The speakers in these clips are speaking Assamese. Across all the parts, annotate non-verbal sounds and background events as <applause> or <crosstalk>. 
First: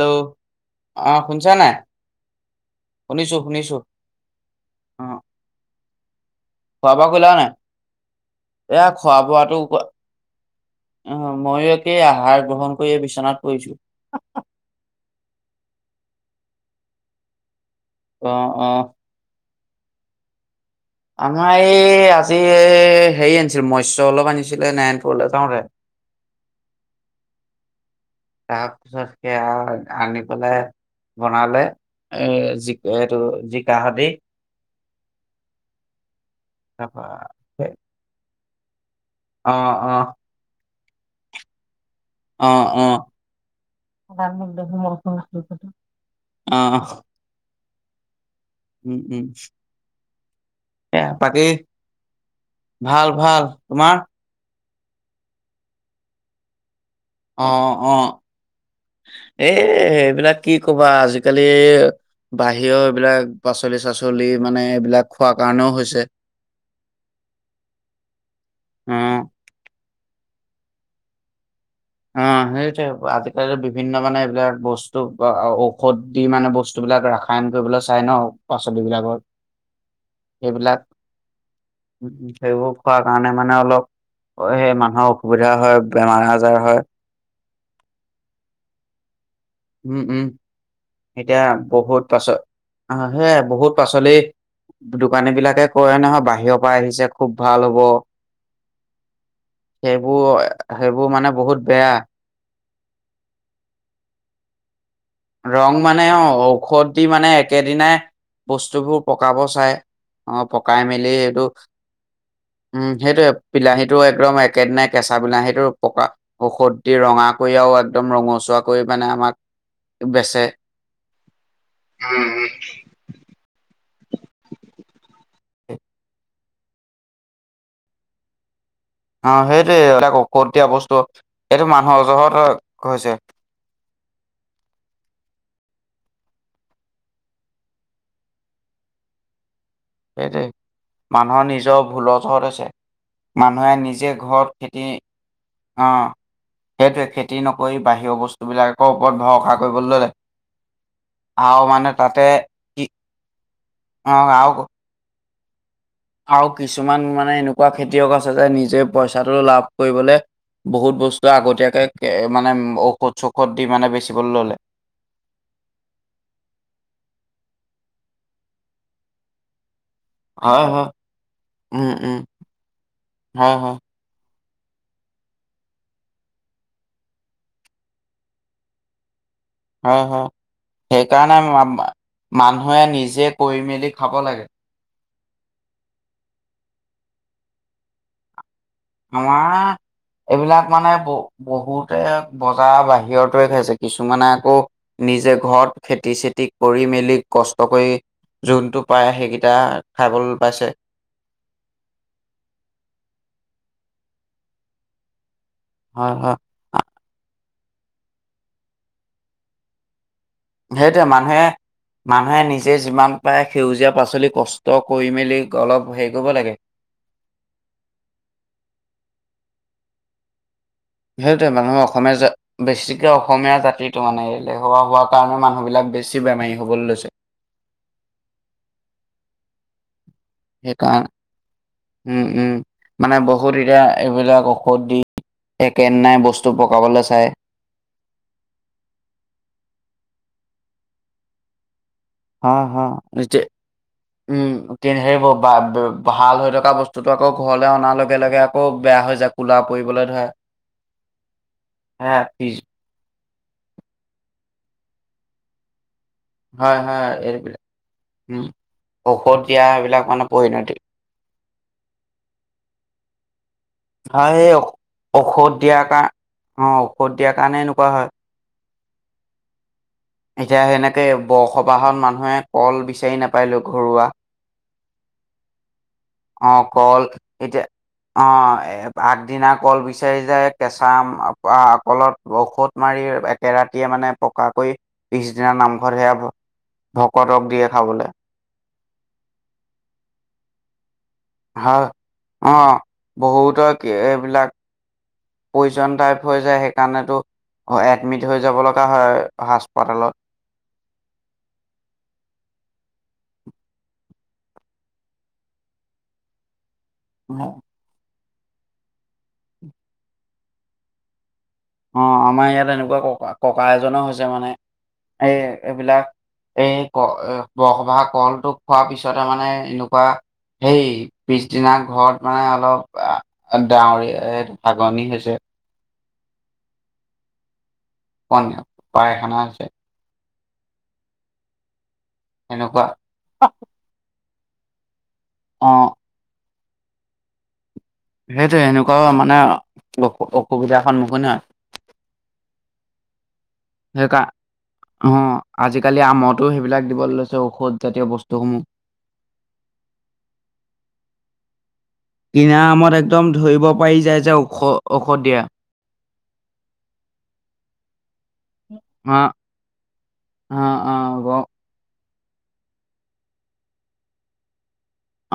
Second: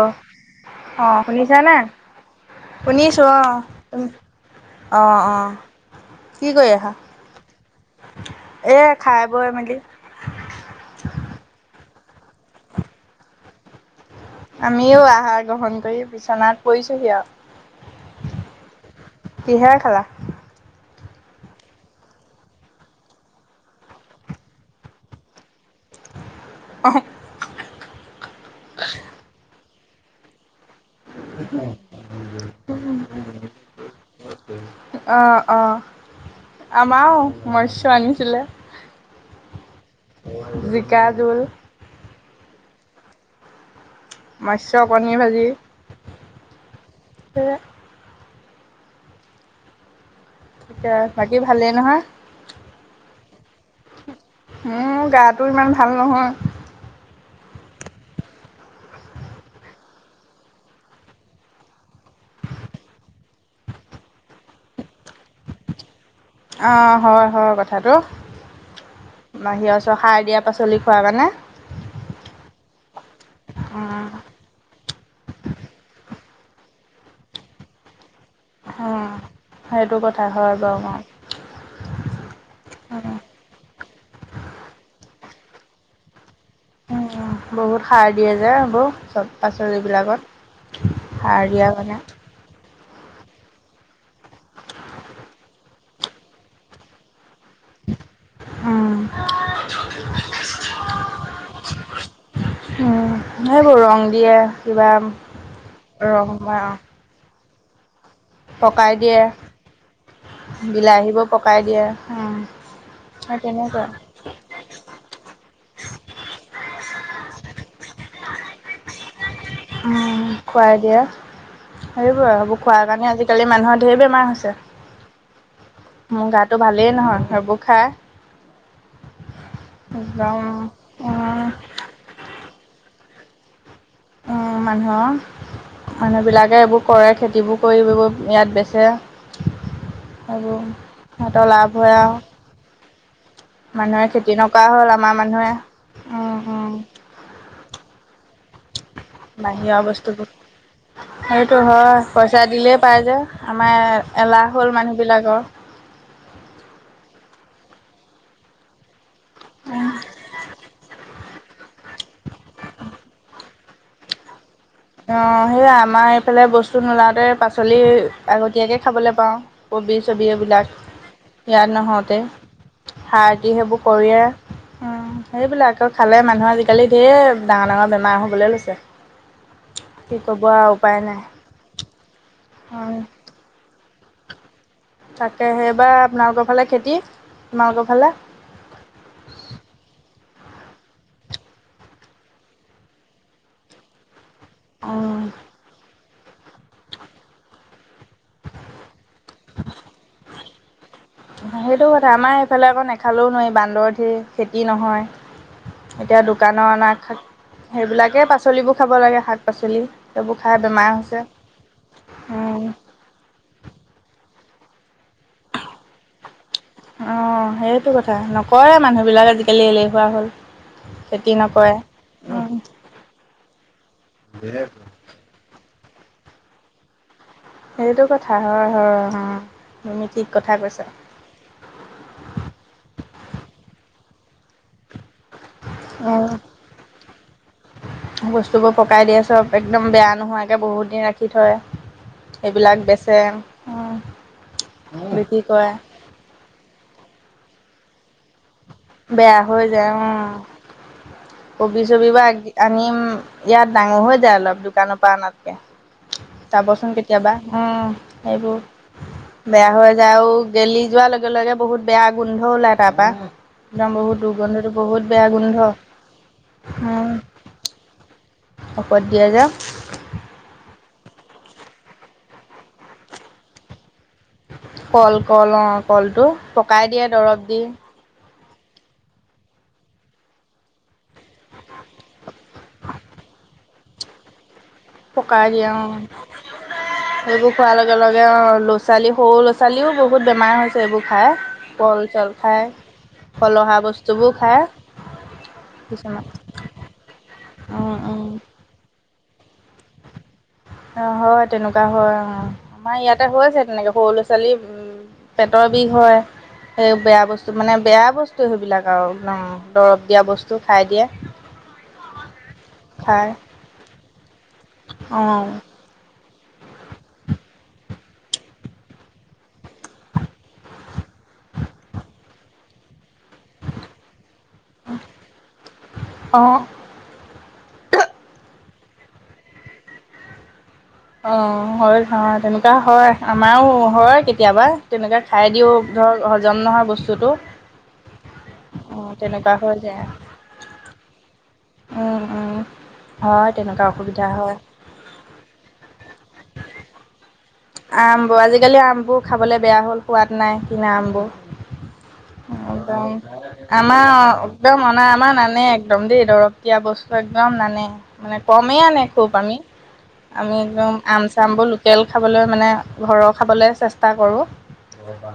অ', অ আহ শুনছা শুনিছা নাই নে? শুনিছো অ', অ অহ অহ খোৱা বোৱা কৰিলা নাই? এ এয়া খোৱা খাই বৈ বোৱাটো মেলি কোৱা আহ ময়ো একেই আহাৰ গ্ৰহণ কৰি বিচনাত পৰিছো। আমিও আহাৰ গ্ৰহণ কৰি বিচনাত পৰিছোহি আৰু। অঁ অঁ। হাৰ খালা আমাৰ এই আজি হেৰি আনিছিল মসয় অলপ আনিছিলে নাৰায়ণপুৰলে যাওঁতে। আহ। তাৰ পিছত সেয়া আনি পেলাই বনালে এ' জ এইটো জিকাহতে অঁ অঁ তাৰপা আমাৰও মৎস্য আনিছিলে। অঁ অঁ। জিকা জোল। অঁ অঁ। মৎস্য কণী ভাজি অঁ। সেয়া উম উম। তাকে এ বাকী ভালেই নহয়? ভাল ভাল, তোমাৰ? মোৰ গাটো ইমান ভাল নহয়। অঁ অঁ। উ <unintelligible> এ এইবিলাক কি ক'বা আজিকালি বাহিৰৰ এইবিলাক পাচলি চাচলি মানে এইবিলাক খোৱাৰ কাৰণেও হৈছে। অ', হয় হয় কথাটো, অ', বাহি আ সাৰ দিয়া পাচলি খোৱা কাৰণে অ' সেইতে আজিকালি বিভিন্ন উম মানে এইবিলাক বস্তু ঔষধ দি মানে বস্তুবিলাক ৰাসায়ন কৰিবলৈ চাই ন পাচলিবলাকত। সেইটো কথা হয় বাৰু সেইবিলাক অ। উ সেইবোৰ খোৱা উম কাৰণে মানে অলপ সেই মানুহৰ অসুবিধা হয় বেমাৰ আজাৰ হয়। উম, বহুত সাৰ দিয়ে যে এইবোৰ চব উম, উম, পাচলিবিলাকত। সাৰ এতিয়া দিয়া কাৰণে বহুত পাছল আহ সে বহুত পাচলি দোকানী বিলাকে কয় নহয় বাহিৰৰ পৰা আহিছে খুব ভাল হ'ব উম, সেইবোৰ- সেইবোৰ মানে বহুত বেয়া। উম সেইবোৰ ৰং দিয়ে কিবা ৰং মানে অ ৰং ঔষধ দি মানে একেদিনাই পকাই বস্তুবোৰ দিয়ে পকাব চায়। অ' পকাই মেলি বিলাহীবোৰ এইটো পকাই দিয়ে উম, উম সেইটোয়ে সেই তেনেকুৱা বিলাহীটো একদম একেদিনাই কেঁচা বিলাহীটো পকা ঔষধ দি ৰঙা কৰি আৰু একদম ৰঙচুৱা কৰি মানে আমাক উম বেচে। খুৱাই দিয়ে সেইবোৰ আৰু সেইবোৰ খোৱাই মানে আজিকালি মানুহৰ ধেৰ বেমাৰ হৈছে মোৰ গাটো ভালেই নহয় সেইবোৰ খাই। অ' সেইটো এটা একদম ঔষধ উম, দিয়া বস্তু। এইটো মানুহ অজহত হৈছে। উ মানুহৰ মানুহবিলাকে এইবোৰ কৰে, খেতিবোৰ কৰি এইবোৰ ইয়াত বেচে। সেইটোৱে আৰু মানুহৰ সিহঁতৰ নিজৰ লাভ আও ভুলৰ জহত হৈছে। মানুহে নিজে ঘৰত খেতি হ'ল আমাৰ মানুহে অ সেইটোয়ে খেতি নকৰি বাহিৰৰ বস্তু বাহিৰৰ বস্তুবোৰ। সেইটো আৰু মানে হয়, তাতে পইচা দিলেই কি পাই যে। আমাৰ অ এলাহ আৰু হ'ল মানুহবিলাকৰ আৰু কিছুমান মানে এনেকুৱা খেতিয়ক আছে যে নিজে পইচাটো লাভ কৰিবলে বহুত বস্তু আগতীয়াকে মানে ঔষধ চৌষধ দি মানে বেচিবলৈ ললে অ' সেই আমাৰ এইফালে বস্তু নোলাওঁতে পাচলি আগতীয়াকে খাবলৈ পাওঁ। কবি চবি হয় এইবিলাক হয় ইয়াত উম উম নহওঁতে সাৰ দি হয় হয় সেইবোৰ কৰি উম, সেইবিলাক আকৌ খালে মানুহৰ আজিকালি ঢেৰ ডাঙৰ - ডাঙৰ বেমাৰ হ'বলৈ লৈছে। হয় কি হয় ক'ব আৰু উপায় নাই সেইকাৰণে মানুহে নিজে কৰি মেলি মেলি খাব লাগে তাকে সেইবাৰ আপোনালোকৰ ফালে খেতি, আপোনালোকৰ ফালে আমাৰ এইবিলাক মানে বহ বহুতে বজাৰ বাহিৰতে খাইছে কিছুমানে আকৌ ফালে নিজে ঘৰত খেতিচেত তি কৰি মেলি কষ্ট কৰি যোনটো পায়, সেইকেইটা খাবলৈ পাইছে। সেইটো কথা আমাৰ এইফালে আকৌ নেখালেও নোৱাৰি বান্দৰ ধেৰ খেতি নহয় হয় এতিয়া হয় দোকানৰ অনা শাক- সেইবিলাকে পাচলিবোৰ খাব লাগে শাক-পাচলি। সেইটোয়ে মানুহে মানুহে উম নিজে যিমান পাৰে সেউজীয়া পাচলি কষ্ট কৰি মেলি অলপ হেৰি কৰিব লাগে। অ সেইটো কথা নকৰে মানুহ বিলাক আজি এলে- এলেহুৱা‌ হ'ল। খেতি সেইটোৱে নকৰে মানুহে অসমীয়া উম বেছিকে অসমীয়া জাতিটো মানে এলেহুৱা হোৱাৰ কাৰণে মানুহ বিলাক বেছি বেমাৰী হ'বলৈ লৈছে সেইটো কথা হয় হয়ম সেইকাৰণে, উম-উম, মানে বহুত দিনৰ এইবিলাক ঔষধ দি একেদিনাই বস্তু উম পকাবলৈ চায়। বস্তুবোৰ পকাই দিয়ে চব, একদম বেয়া নোহোৱাকে বহুত দিন ৰাখি থয়। হা - এইবিলাক হা, বেচে সেইটোৱে। উম উম, কিন্তু সেইবোৰ বিক্ৰী বা- কৰে ব- ভাল হৈ থকা বস্তুটো আকৌ ঘৰলে অনাৰ লগে - লগে আকৌ যায় বেয়া কোলা হৈ যায় পৰিবলৈ উম। ধৰে কবি চবি হে বা, ফ্ৰিজ আনিম, ইয়াত ডাঙৰ হৈ যায় অলপ দোকানৰ পৰা আনাতকে। হয় যাবচোন হয় কেতিয়াবা এইবিলাক উম উম এইবোৰ ঔষধ দিয়া বেয়া হৈ সেইবিলাক যায় মানে আৰু পৰিণতি গেলি যোৱাৰ লগে লগে বহুত বেয়া গোন্ধ ওলাই তাৰপৰা একদম বহুত হয় সেই ৰ্দুগোন্ধটো বহুত বেয়া ঔষধ গোন্ধ দিয়াৰ কাৰ অ ঔষধ উম, দিয়াৰ কাৰণে এনেকুৱা হয় ঔষধ দিয়া যে। এতিয়া সেনেকে আৰু বসবাসৰ মানুহে কল বিচাৰি নাপাইলগো ঘৰুৱা কল কল অ কলটো অ পকাই দিয়ে দৰৱ দি এহ আগদিনা কল বিচাৰি যায় কেঁচা আহ কলত ঔষধ মাৰি একেৰা <unintelligible> মানে পকাকৈ। পকাই দিয়া অ ভকতক সেইবোৰ দিয়ে খোৱাৰ লগে খাবলৈ লগে অ ছোৱালী সৰু ছোৱালীও বহুত বেমাৰ হৈছে এইবোৰ। খাই হয়, কল চল অ, খাই বহুতৰ ফলহা কি বস্তুবোৰ এইবিলাক খাই পইজন টাইপ কিছুমান হৈ যায় সেইকাৰণেতো, উম এডমিট উম হৈ যাব লগা হয়। হাস্পাতালত। অ', হয় তেনেকুৱা হয়, আহ আমাৰ ইয়াতে হৈ আছে তেনেকে সৰু ল'ৰা ছোৱালী উম, পেটৰ বিষ হয়। সেই বেয়া বস্তু মানে বেয়া বস্তু সেইবিলাক আৰু ন' দৰৱ দিয়া বস্তু খাই দিয়ে। অ', আমাৰ ইয়াত এনেকোৱা খাই ককা-ককা এজনৰ হৈছে মানে, এ অ' এইবিলাক। এই <unintelligible> খোৱাৰ পিছতে মানে এনেকোৱা সেই, পিছদিনা ঘৰত মানে অলপ <unintelligible> হাগনি হৈছে। অঁ <unintelligible> পাইখানা হৈছে। অ', হয় ধৰা তেনেকোৱা এনেকুৱা হয় আমাৰো হয় কেতিয়াবা। তেনেকৈ খাই দিওঁ অ ধৰক হজম নহয় বস্তুটো। সেইটোৱে সেনেকুৱাও অ' মানে তেনেকুৱা অ, হৈ যায় অসুবিধাৰ সন্মুখীন হয়। উম উম হয় তেনেকুৱা সেইকাৰ, অসুবিধা হয় অ, আজিকালি আমাৰতো সেইবিলাক দিবলে লৈছে ঔষধ। জাতীয় আমবোৰ বস্তুসমূহ আজিকালি আমবোৰ খাবলৈ বেয়া হ'ল সোৱাদ নাই কিনা আমবোৰ। কিনা আমত একদম, ধৰিব পাৰি আমাৰ যায় যে ঔষ একদম অনা ঔষধ আমাৰ দিয়া নানে একদ দম দেই। দৰৱ দিয়া বস্তু একদম নানে। মানে কমেই আনে অ খুব আমি। আমি অ একদম অ আম গ চামবোৰ লোকেল মানে ঘৰৰ খাবলৈ চেষ্টা কৰোঁ।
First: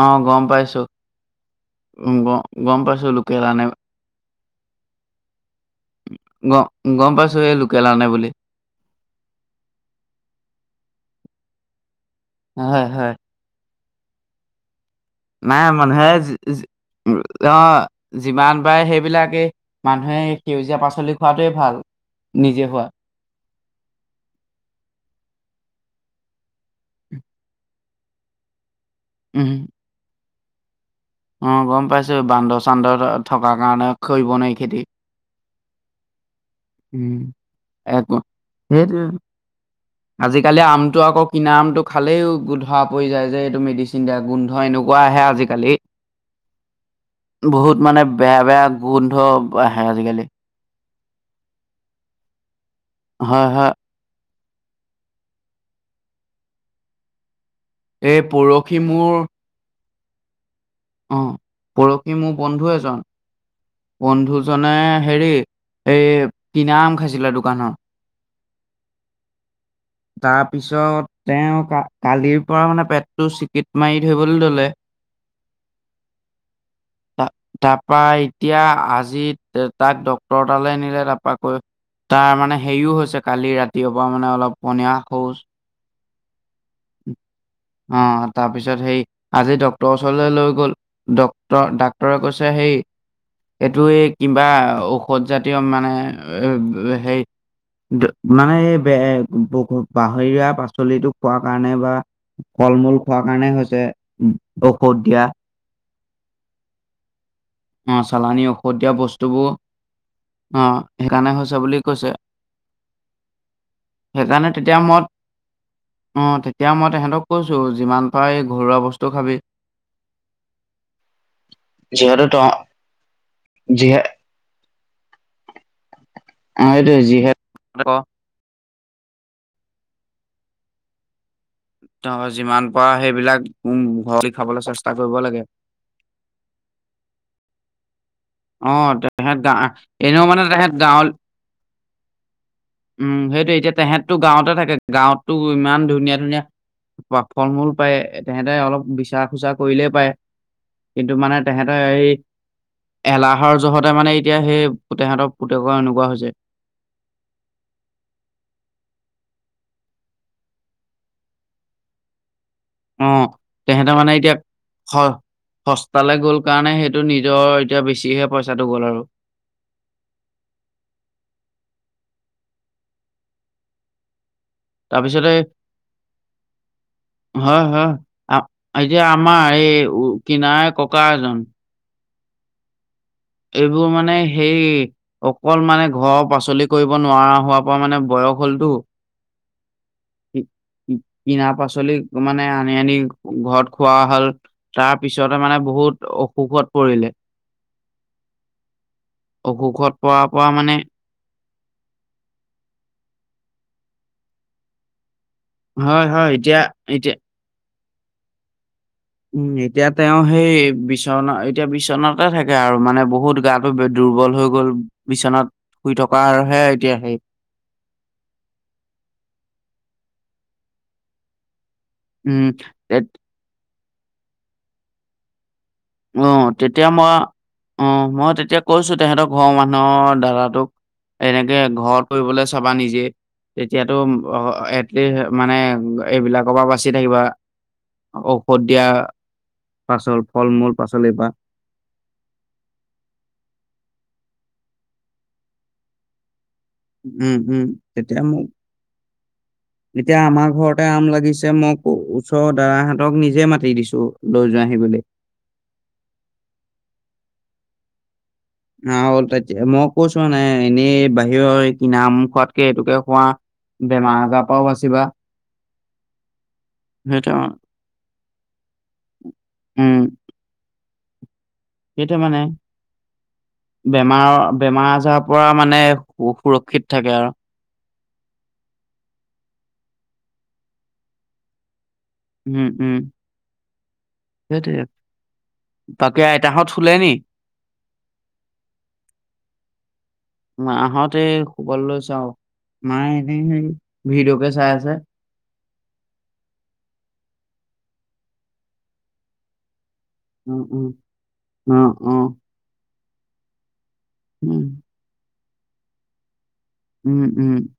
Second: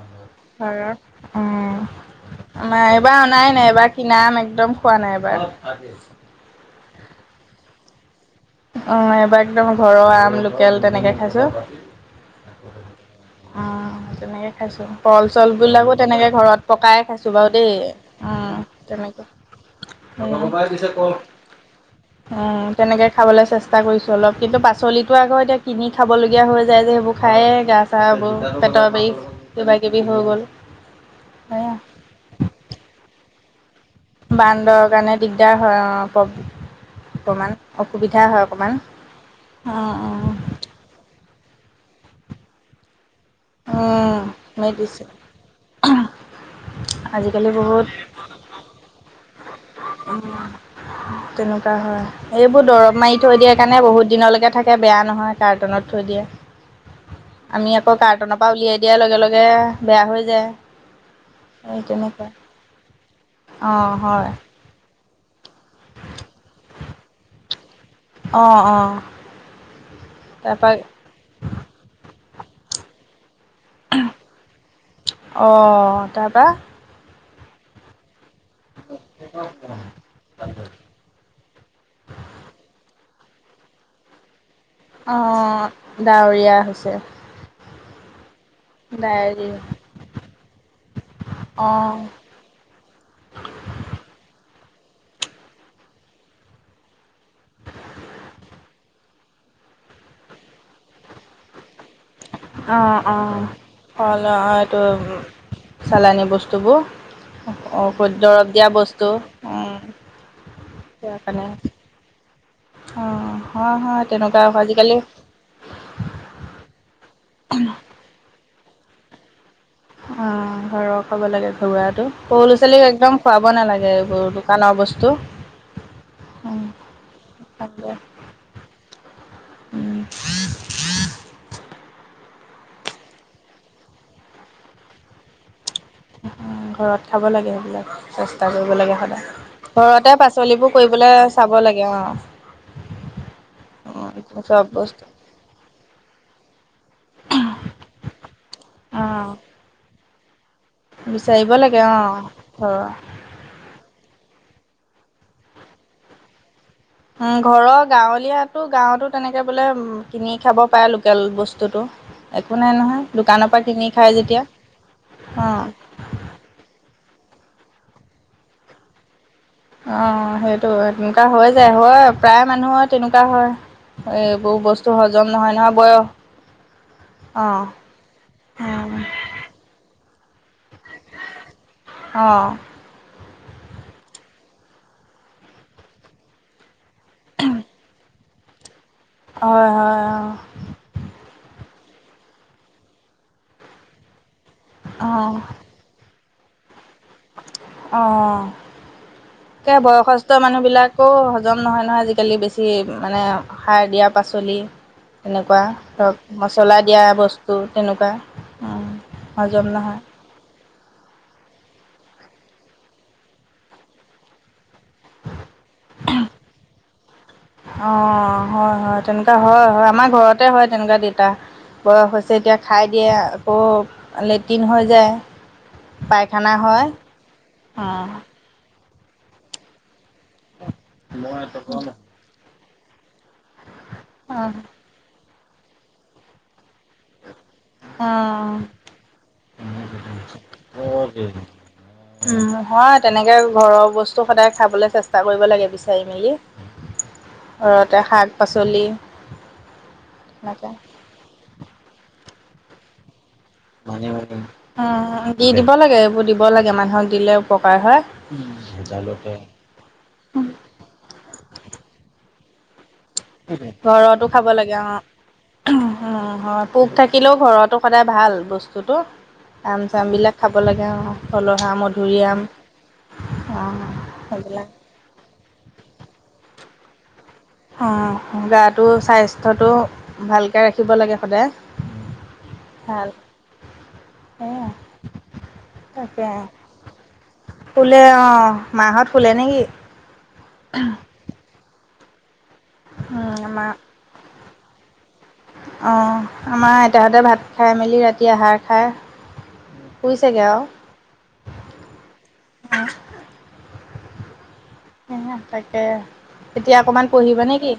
অ', গম পাইছোঁ, উম, গ গম আমাৰ পাইছোঁ এইবাৰ লোকেল অনাই আনে নাই এইবাৰ কিনা আম আনি একদম খোৱা নাই এবাৰ গ গম পাইছোঁ এই লোকেল আনে বুলি। অ এইবাৰ একদম ঘৰৰ আম লোকেল তেনেকে খাইছোঁ। হয় হয়। তেনেকে খাইছো। কল চল নাই বিলাকো মানুহে তেনেকে যি ঘৰত যি পকাই খাইছোঁ বাও দেই। অ', উম তেনেকে। সেই সেউজীয়া পাচলি খোৱাটোৱেই ভাল। উম নিজে হোৱা। তেনেকে খাব লে চেষ্টা কৰিছো অলপ। কিন্তু পাচলিতটো আকৌ এতিয়া কিনি খাবলগীয়া হৈ যায় যে সেইবোৰ খায়েই গা চাহবোৰ পেটৰ বিৰিষ উম। কিব কিবি হৈ গ'ল অ সেয়া গম পাইছো বান্দৰ চান্দৰ থকা কাৰণে কৰিব নোৱাৰি খেতি। বান্দৰ কাৰণে দিগদাৰ হয় অ প উম। অকণমান একো অসুবিধা হয় অকণমান। সেইটোৱে। উম উম আজিকালি আমটো আকৌ কিনা আমটো খালেও গো ধৰা পৰি যায় যে এইটো মেডিচিন দিয়া উম গোন্ধ এনেকুৱা মেডিচিন আহে আজিকালি, বহুত মানে বেয়া বেয়া গোন্ধ আহে আজিকালি তেনেকুৱা হয়। এইবোৰ দৰব মাৰি থৈ হয়, দিয়া হয়। কাৰণে বহুত দিনলৈকে থাকে বেয়া নহয় কাৰ্টুনত থৈ দিয়ে। আমি আকৌ এই কাৰ্টনৰ পৰা পৰহি উলিয়াই দিয়াৰ মোৰ লগে লগে বেয়া হৈ যায়। অ। এই পৰহি তেনেকুৱা মোৰ বন্ধু এজন, অঁ হয় বন্ধুজনে হেৰি এই কিনা আম খাইছিলে দোকানৰ। অঁ অঁ তাৰপৰা তাৰপিছত তেওঁ কা-কালিৰ পৰা মানে পেটটো চি গীট মাৰি ধৰিবলৈ ললে অ', তাৰপা ত তাৰপই এতিয়া আজি তাক ডক্তৰ তালৈ নিলে তাৰপা আকৈ তাৰমানে হেৰিও হৈছে কালি ৰাতিয় পৰাা মানে অলপ পনীয়া শৌ অ', ডাৱৰীয়া হৈছে অ তাৰ পিছত সেই আজি ডায়েৰিয়া। ড্টৰৰ ওচৰলৈ লৈ গ'ল ডট অ', ডাক্টৰে কৈছে সেই এইটো এই কিবা ঔষধ জাতীয় মানে সেই মানে এই ব বাহৰিীয়া পাচলিিতোক খোৱাৰ কাৰণে বা ফল মূল অ', খোৱাৰ অ'। কাৰণে হৈছে ফল এইটো ঔষধ দিয়া চালানী অ বস্তুবোৰঔ চালানী দৰৱ দিয়া ঔষধ বস্তু বস্তুবোৰ অ', সেয়া সেইকাৰণে কাৰণে হৈছে বুলি কৈছে। অ', হয়, হয় তেনেকুৱা হেকাণে তেতিয়া আজিকালি মই অ', তেতিয়া মই মই তেহেঁতক কৈছো যিমান পাৰ ঘৰুৱা বস্তু খাবি অ ঘৰৰ কব লাগে ঘৰুৱটো যিহেতু সৰু তহ ল'ৰা ছোৱালীক একদম খোৱাব নালাগে যিহে এইবোৰ দোকানৰ বস্তু অ এইটো যিহেত উম আহ আহ ত' যিমান পাৰ সেইবিলাক <unintelligible> খাবলৈ চেষ্টা কৰিব লাগে। ঘৰত খাব লাগে সেইবিলাক চেষ্টা অ কৰিব লাগে সদায় তেহেঁত গা ঘৰতে এনেও মানে তেহেঁত পাচলিবোৰ গাঁৱল কৰিবলৈ চাব লাগে অ উম সেইটো এতিয়া অ তেহেততটো গাঁৱতে চব থাকে বস্তু গাঁৱতো ইমান ধুনীয়া ধুনীয়া ফল মূল পায় তেহেতে অলপ অ বিচাৰ খোচাৰ কৰিলেই পায় কিন্তু মানে বিচাৰিব লাগে তেহেঁতেৰ অ এই ঘৰৰ এলাহৰ জোহতে মানে এই তেতিয়া সেই পুতেহঁতৰ পুতেকৰ এনেকোৱা হৈছে ঘৰৰ গাঁৱলীয়াাতো গাঁৱতো তেনেকে বোলে কিনি খাব পাৰে লোকেল বস্তুতটো অ', তেহেঁতে মানে এতিয়া অ স-সস্তালে গ'ল কাৰণে সেইটো নি এতিয়া বেছিহে পইচাটো গ'ল আৰু অ সেইটো তেনেকুৱা হৈ যায় হয় প্ৰায় মানুহৰ তেনেকুৱা হয় এ বহু বস্তু হজম নহয় নহয় বয়স হ অ হয়া এই যে আম এই কিনাৰে ককা এজন অঁ এইবোৰ মানে সেই অকল মানে ঘৰৰ পাচলি কৰিব নোৱাৰা হোৱাৰ পৰা মানে বয় হ'লটো হয় হয় কিনা পাচলি মানে আনি আনি ঘৰত খোৱা হল তাৰ অ পিছতে মানে বহুত অসুখত পৰিলে অ', এই অসুখত পৰাৰ বয়সস্থ পৰা মানে মানুহবিলাকো জম নহয় নহয় আজিকালি বেছি মানে সাৰ দিয়া পাচলি তেনেকুৱা হয় ধৰক হয় এতিয়া মছলা দিয়া এতিয়া বস্তু তেনেকুৱা উম হজম এতিয়া নহয় তেওঁ সেই বিচনা এতিয়া বিচনাতে থাকে আৰু মানে বহুত গাটো দুৰ্বল হৈ গ'ল বিচনাত শুই থকাৰহে এতিয়া হেয়ি অ হয় হয় তেনেকুৱা হয় হয় আমাৰ ঘৰত তে হয়, তেনেকুৱা দেতা বয়স হৈছে এতিয়া খায় উম দিয়ে আকৌ লেট্ৰিন হৈ যায় উ পায়খানা হয় তেতিয়া মই অ অঁ মই তেতিয়া কৈছো তেহেঁতৰ ঘৰৰ মানুহৰ দাদ তোক এনেকে ঘ কৰিববলৈ চাবা নিজে তেতিয়াতো অঁ এটলিষ্ট মানে এইবিলাকৰ পৰা বাচি থাকিবা অঁ ঔষধ দিয়া পাচল ফল মূল পাচলিৰ পৰা। উম হয়য় তেনেকে ঘৰৰ বস্তু সদায় খাবলৈ চেষ্টা কৰিব লাগে বিচাৰি মেলি উম, উম, ঘৰতে তেতিয়া শাক মোক পাচলি। এতিয়া আমাৰ তেনেকৈ ঘৰতে আম লাগিছে মোক ওচৰৰ দাদাহঁতক নিজ দি দিব লাগে এইবোৰ দিব লাগে মানুহক দিলে উপকাৰ হয় আহ'ল ততিয়া মই কৈছো নাই এনেই বাহিৰৰ এই কি নাম খোৱাতকে এইটোকে খোৱা বেমাৰজ পাও বাচিবা উম হয় পোক সেইটোৱে থাকিলেও ঘৰতো সদায় ভাল ব্তু বস্তুটো আম উম, চামবিলাক খাব লাগে আৰু মধুৰআম বেমাৰৰ বেমাৰ আজাৰৰ পৰা মানে সুৰক্ষিত থাকে আৰু অ গাটো স্বাস্থ্যটো ভালকৈ ৰাখিব লাগে সদায় উম উম ভাল সেয়া সেইট আ তাকে ফুলে অ মাহত ফুলে নেকি আহতে সুবল লৈছ চাও মায়ে উম, এনেই সেই ভিডঅকে চাই আছে অঁ আমাৰ আইতাহঁতে ভাত খাই মেলি ৰাতি আহাৰ খায় উম উম উম উ এ তাকে এতিয়া অকমান উম পঢ়িব উম নে কিি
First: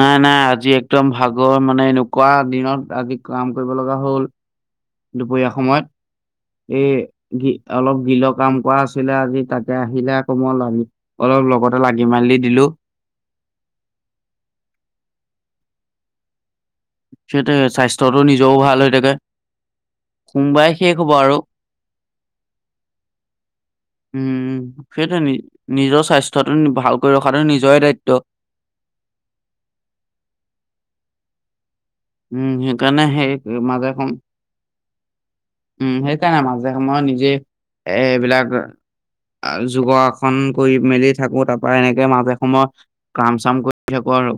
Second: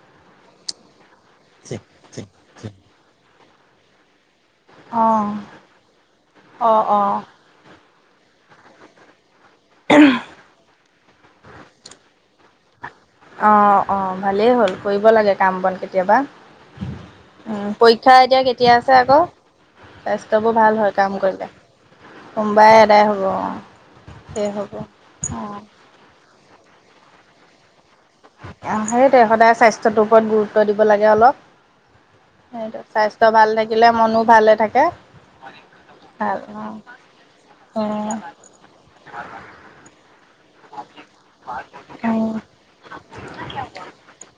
নাই নাই আজি একদম ভাগৰ মানে এনেকুৱা দিনত আজি কাম কৰিব লগা হ'ল অ', দুপৰীয়া সময়ত অ', অ', এই অলপ বিলৰ কাম কৰা আছিলে আজি তাাকতে আহিলে আকৌ মন লাগি অলপ লগতে লাগি মেল দি দিলো অ অ ভালেই হ'ল কৰিব লাগে কাম বন কেতিয়াবা উ সেইটোৱে পৰীক্ষা স্বাস্থ্যটো এতিয়া নিজৰও কেতিয়া ভাল হৈ আছে থাকে আকৌ স্বাস্থ্যবোৰ সোমবাৰে ভাল শেষ হয় হ'ব কাম আৰু কৰিলে হোমবাই এদাই হ'ব অ স উম, হ'ব সেইটো নি অঁ নিজৰ স্বাস্থ্যটো ভালকৈ ৰখাটো নিজৰে দায়িত্ব সেইটোৱে সদায় স্বাস্থ্যটোৰ ওপৰত গুৰুত্ব দিব লাগে অলপ উম, সেইটো সেইকাৰণে স্বাস্থ্য সেই ভাল মাজে থাকিলে সম মনো ভালে থাকে উম সেই ভাল কাৰনে মাজে অ', সময়ে নিজে এ উম, এইবিলাক আৰু যোগাসন কৰি মেলি থাকো তাৰ পৰাৰা এনেকে মাজে উম। সময় কাম চাম কৰি থাকো আৰু